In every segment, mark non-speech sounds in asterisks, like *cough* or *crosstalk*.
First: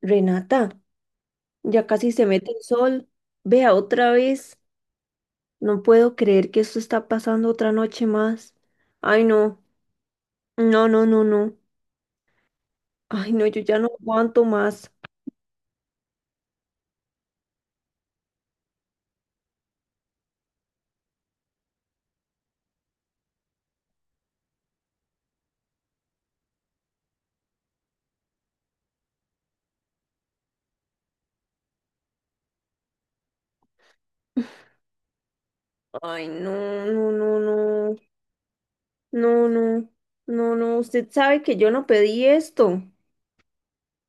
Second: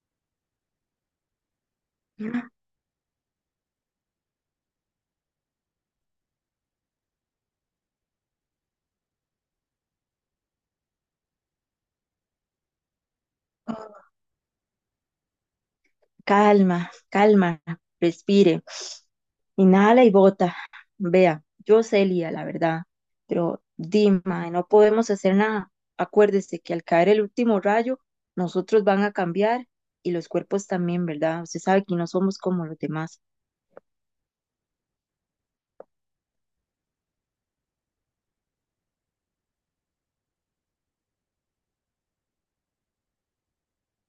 Renata, ya casi se mete el sol. Vea otra vez. No puedo creer que esto está pasando otra noche más. Ay, no. No, no, no, no. Ay, no, yo ya no aguanto más. Calma, calma, respire. Inhala y bota. Vea, yo sé, Lía, la verdad, pero Dima, no podemos hacer nada. Acuérdese que al caer el último rayo, nosotros van a cambiar y los cuerpos también, ¿verdad? Usted sabe que no somos como los demás. Ay, no, no, no, no. No, no. No, no. Usted sabe que yo no pedí esto.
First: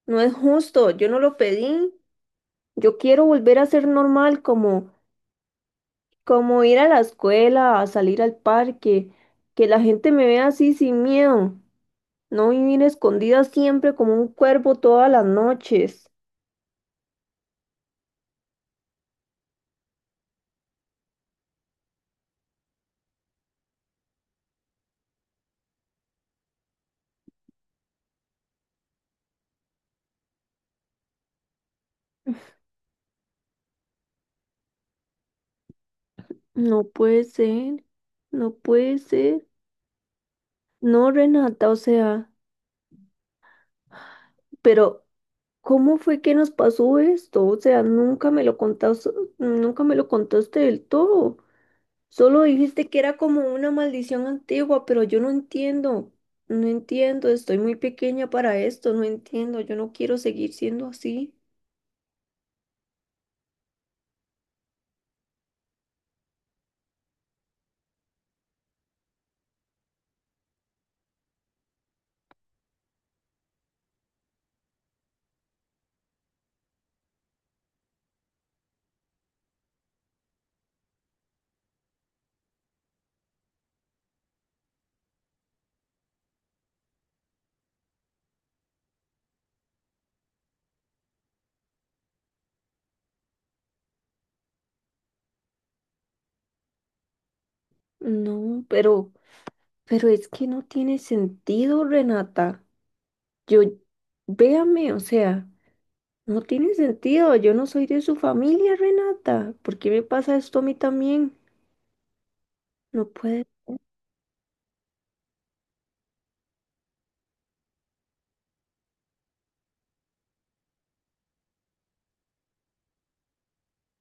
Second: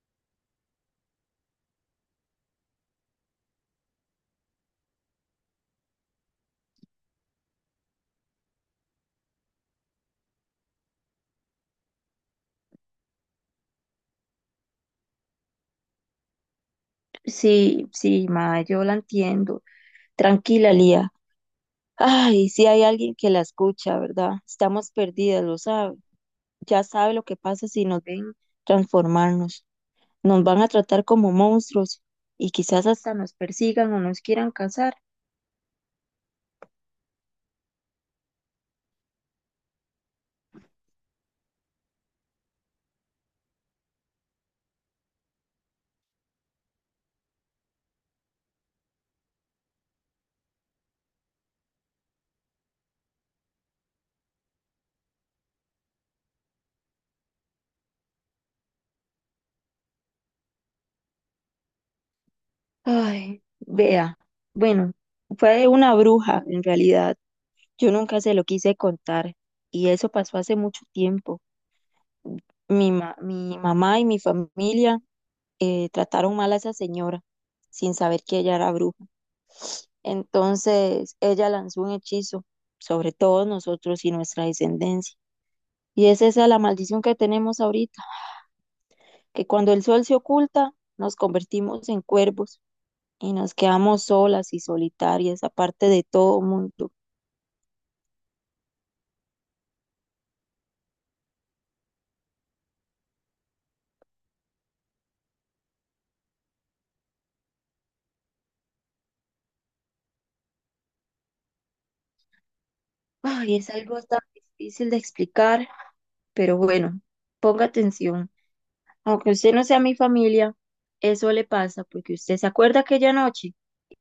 No es justo. Yo no lo pedí. Yo quiero volver a ser normal, como, como ir a la escuela, a salir al parque, que la gente me vea así sin miedo. No vivir escondida siempre como un cuervo todas las noches. Sí, sí, ma, yo la entiendo. Tranquila, Lía. Ay, si hay alguien que la escucha, ¿verdad? Estamos perdidas, lo sabe. Ya sabe lo que pasa si nos ven transformarnos. Nos van a tratar como monstruos y quizás hasta nos persigan o nos quieran cazar. No puede ser, no puede ser. No, Renata, o sea, pero ¿cómo fue que nos pasó esto? O sea, nunca me lo contaste, nunca me lo contaste del todo. Solo dijiste que era como una maldición antigua, pero yo no entiendo. No entiendo, estoy muy pequeña para esto, no entiendo, yo no quiero seguir siendo así. Ay, vea. Bueno, fue una bruja en realidad. Yo nunca se lo quise contar y eso pasó hace mucho tiempo. Mi mamá y mi familia trataron mal a esa señora sin saber que ella era bruja. Entonces ella lanzó un hechizo sobre todos nosotros y nuestra descendencia. Y es esa la maldición que tenemos ahorita, que cuando el sol se oculta, nos convertimos en cuervos y nos quedamos solas y solitarias, aparte de todo mundo. No, pero es que no tiene sentido, Renata. Yo, véame, o sea, no tiene sentido. Yo no soy de su familia, Renata. ¿Por qué me pasa esto a mí también? No puede Ay, es algo tan difícil de explicar, pero bueno, ponga atención. Aunque usted no sea mi familia, eso le pasa porque usted se acuerda aquella noche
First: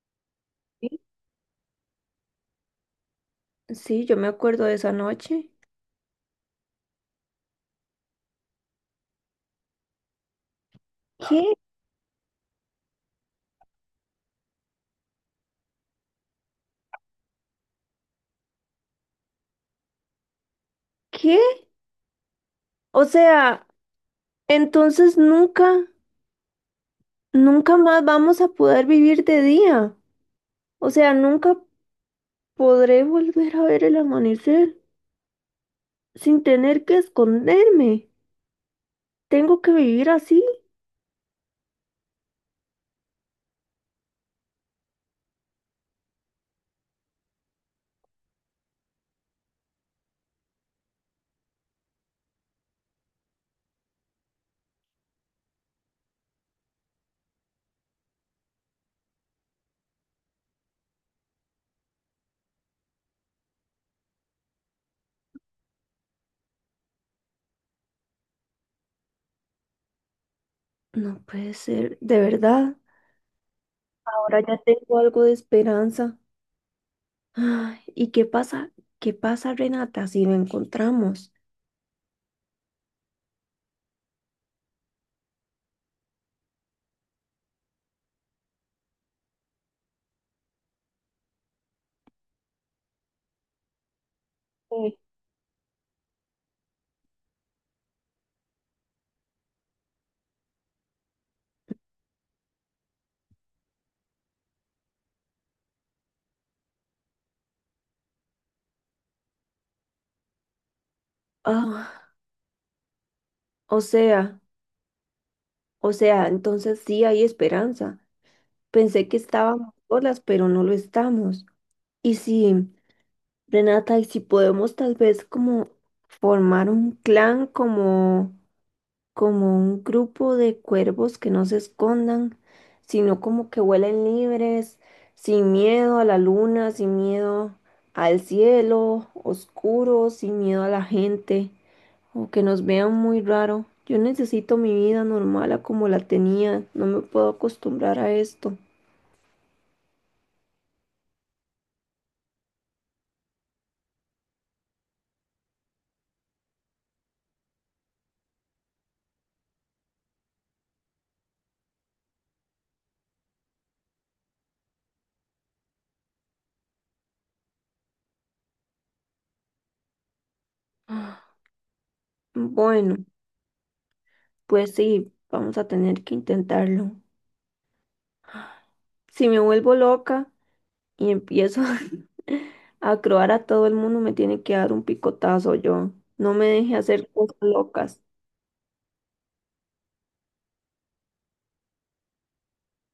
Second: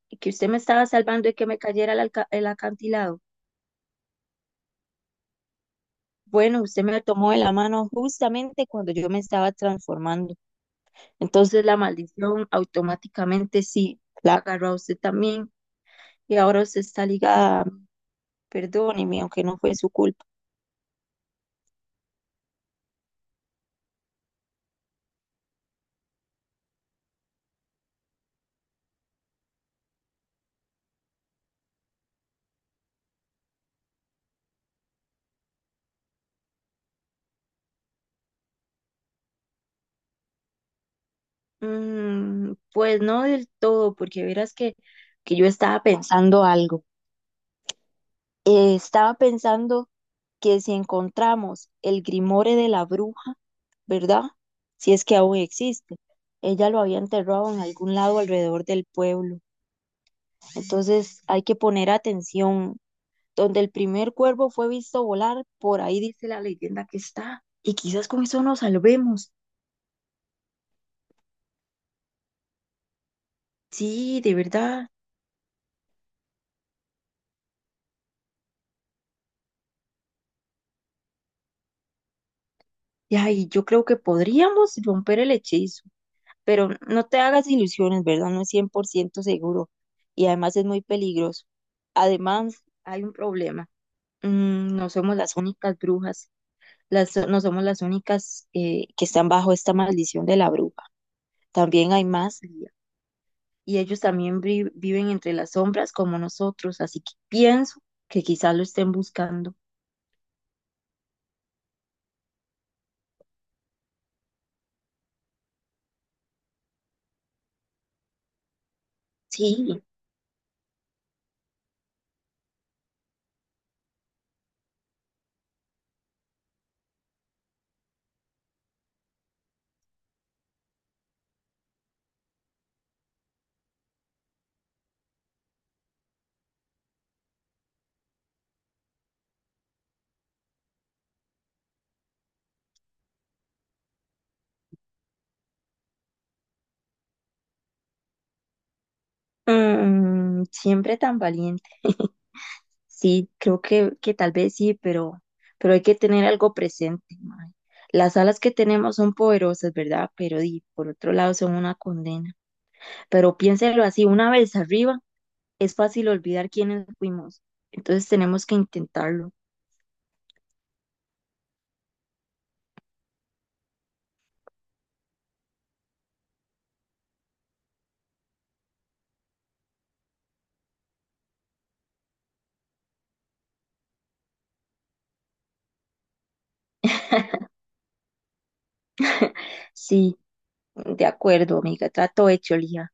y que usted me estaba ser. salvando y que me cayera el acantilado. Sí, yo me acuerdo de esa noche. Bueno, usted me tomó de la mano justamente cuando yo me estaba transformando. ¿Qué? Entonces la maldición automáticamente sí la agarró a usted también. Y ahora usted está ligada, perdóneme, aunque no fue su culpa. ¿Qué? O sea, entonces nunca, nunca más vamos a poder vivir de día. O sea, nunca podré volver a ver el amanecer sin tener que esconderme. ¿Tengo que vivir así? Mm, pues no del todo, porque verás que yo estaba pensando algo. Estaba pensando que si encontramos el Grimore de la bruja, ¿verdad? Si es que aún existe. Ella lo había enterrado en algún lado alrededor del pueblo. Entonces hay que poner atención. Donde el primer cuervo fue visto volar, por ahí dice la leyenda que está. Y quizás con eso nos salvemos. No puede ser, de verdad. Sí, de Ahora ya verdad. tengo algo de esperanza. Ay, ¿y qué pasa? ¿Qué pasa, Renata, si no encontramos? Y ay, yo creo que podríamos romper el hechizo, pero no te hagas ilusiones, ¿verdad? No es 100% seguro y además es muy peligroso. Además, hay un problema. Mm, no Sí. somos las únicas brujas, las, no somos las únicas que están bajo esta maldición de la bruja. También hay más Lía, y ellos también viven entre las sombras como nosotros, así que pienso que quizás lo estén buscando. Ah, o sea, o sea, entonces sí hay esperanza. Pensé que estábamos Sí. solas, pero no lo estamos. Y sí, Renata, y si podemos tal vez como formar un clan como como un grupo de cuervos que no se escondan, sino como que vuelen libres, sin miedo a la luna, sin miedo al cielo oscuro, sin miedo a la gente, o que nos vean muy raro. Yo necesito mi vida normal a como la tenía, no me puedo acostumbrar a esto. Siempre tan valiente. *laughs* Sí, creo que tal vez sí, pero hay que tener algo presente, mae. Las alas que tenemos son poderosas, ¿verdad? Pero di, por otro lado son una condena. Pero piénselo así, una vez arriba es fácil olvidar quiénes fuimos. Entonces tenemos que intentarlo. Bueno, pues sí, vamos a tener que intentarlo. Si me vuelvo loca, y empiezo *laughs* a croar a todo el mundo, me tiene que dar un picotazo yo. No me deje hacer cosas locas. Sí, de acuerdo, amiga, trato hecho, Lía.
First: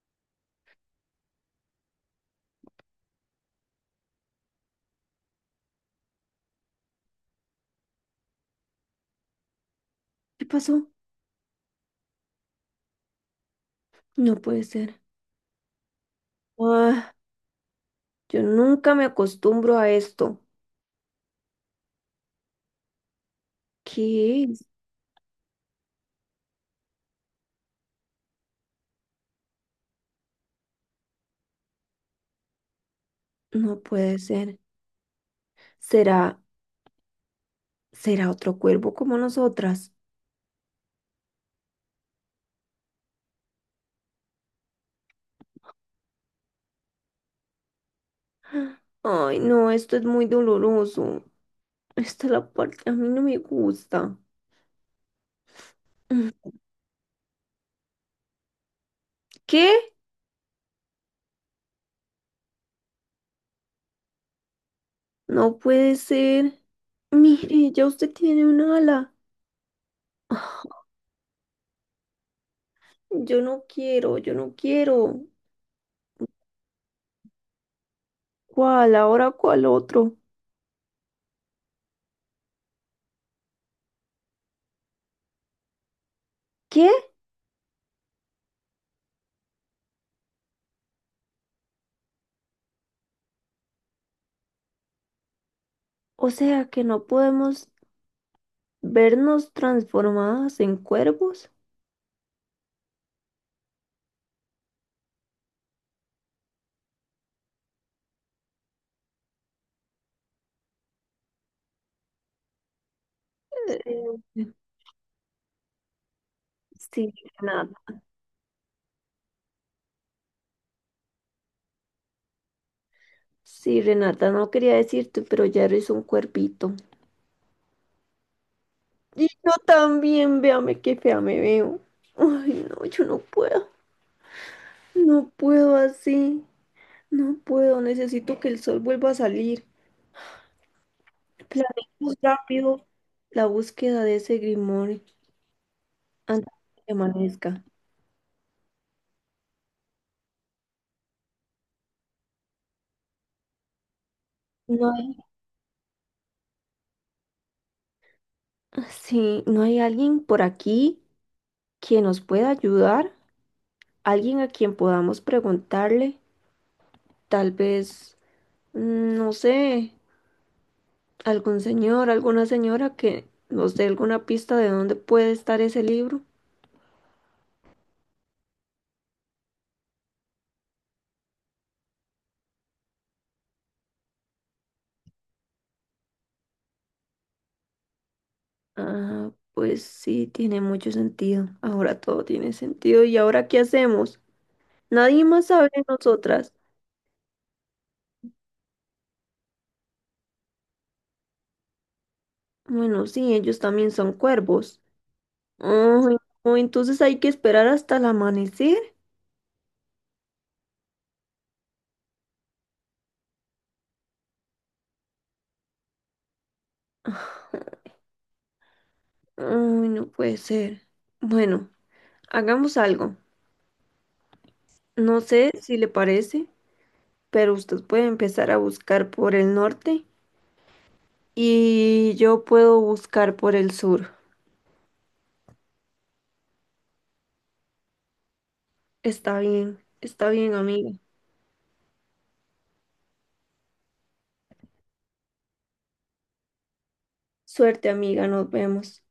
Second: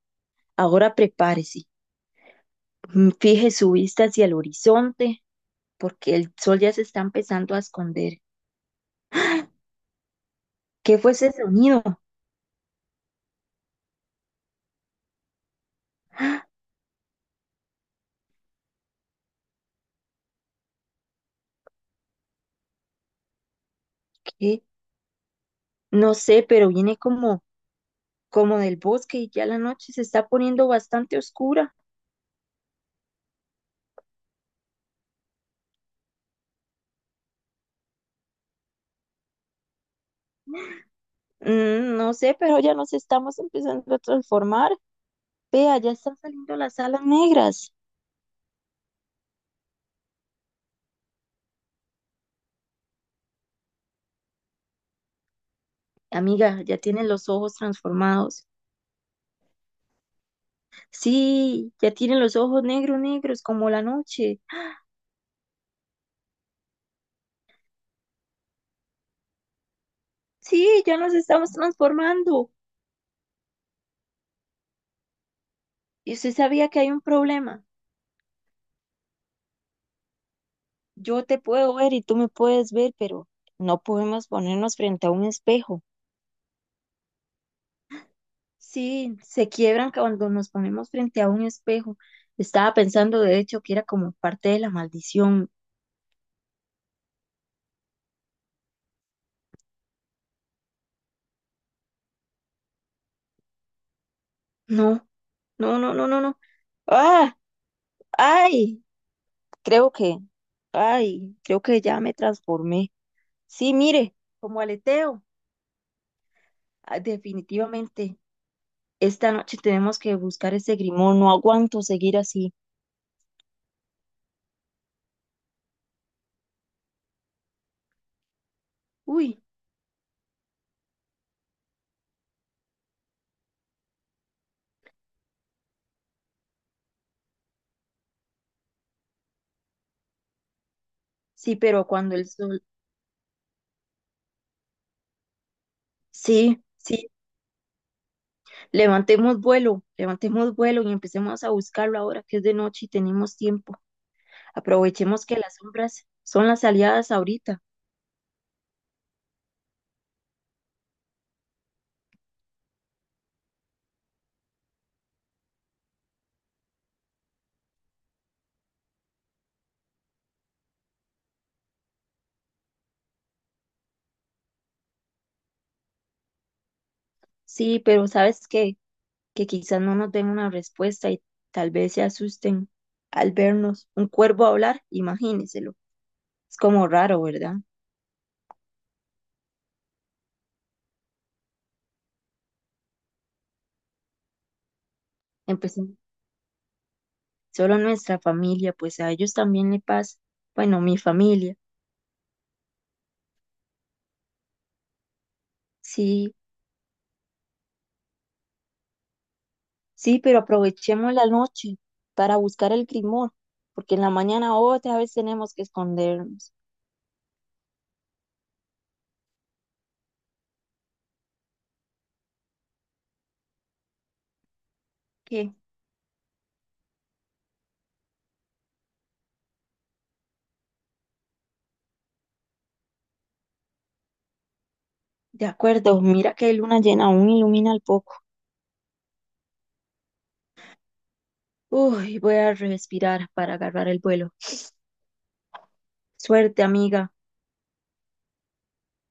Ahora prepárese. Fije su vista hacia el horizonte, porque el sol ya se está empezando a esconder. ¿Qué pasó? ¿Qué fue ese sonido? No puede ser. Ah, yo nunca me acostumbro a esto. ¿Qué ¿Qué? es? No sé, pero viene como del bosque y ya la noche se está poniendo bastante oscura. No puede ser. ¿Será, será otro cuervo como nosotras? Mm, no sé, pero ya nos estamos empezando a transformar. Vea, ya están saliendo las alas negras. *gasps* Ay, no, esto es muy doloroso. Esta es la parte que a mí no me gusta. Mm. Amiga, ya tienen los ojos transformados. ¿Qué? Sí, ya tienen los ojos negros, negros, como la noche. No puede ser. Mire, ya usted tiene un ala. Sí, ya nos estamos transformando. Yo no quiero, yo no quiero. Y usted sabía que hay un problema. ¿Cuál? ¿Ahora cuál otro? Yo te puedo ver y tú me puedes ver, pero no podemos ponernos frente a un espejo. ¿Qué? Sí, se quiebran cuando nos ponemos frente a un espejo. Estaba pensando, de hecho, que era como parte de la maldición. O sea, que no podemos vernos transformadas en cuervos. No, no, no, no, no, no. Ah, ay, creo ay, creo que ya me transformé. Sí, mire, Eh, como aleteo. Ah, Sí, Renata. definitivamente, esta noche tenemos que buscar ese grimón. No aguanto seguir así. Sí, Renata, no quería decirte, pero ya eres un cuervito. Y Uy, yo también, véame qué fea me veo. Ay, no, yo no puedo. No puedo así. No puedo. Necesito que el sol vuelva a salir. sí, pero cuando Planeemos el sol, rápido la búsqueda de ese grimorio, antes sí, de que sí, amanezca. Levantemos vuelo y empecemos a buscarlo ahora que es de noche y tenemos tiempo. No hay, Aprovechemos que las sombras son las aliadas ahorita. ah, sí, no hay alguien por aquí que nos pueda ayudar, alguien a quien podamos preguntarle, tal vez, no sé, algún señor, alguna señora que nos dé alguna pista de dónde puede estar ese libro. Sí, pero ¿sabes qué? Que quizás no nos den una respuesta y tal vez se asusten al vernos un cuervo hablar, imagínenselo. Es como raro, ¿verdad? Ah, pues sí, tiene mucho sentido. Ahora todo tiene sentido. ¿Y ahora qué hacemos? Nadie más sabe de Empecemos nosotras. solo nuestra familia, pues a ellos también le pasa. Bueno, mi familia. Bueno, sí, ellos también son cuervos. Ay, Sí, no, entonces hay que esperar hasta el amanecer. sí, pero aprovechemos la noche para buscar el grimor, porque en la mañana otra vez tenemos que escondernos. Ay, no puede ser. Bueno, hagamos algo. No sé ¿Qué? si le parece, pero usted puede empezar a buscar por el norte y yo puedo buscar por el sur. De acuerdo, mira que hay luna llena aún ilumina el poco. Está bien, amiga. Uy, voy a respirar para agarrar el vuelo. Suerte, amiga. Suerte, amiga, nos vemos.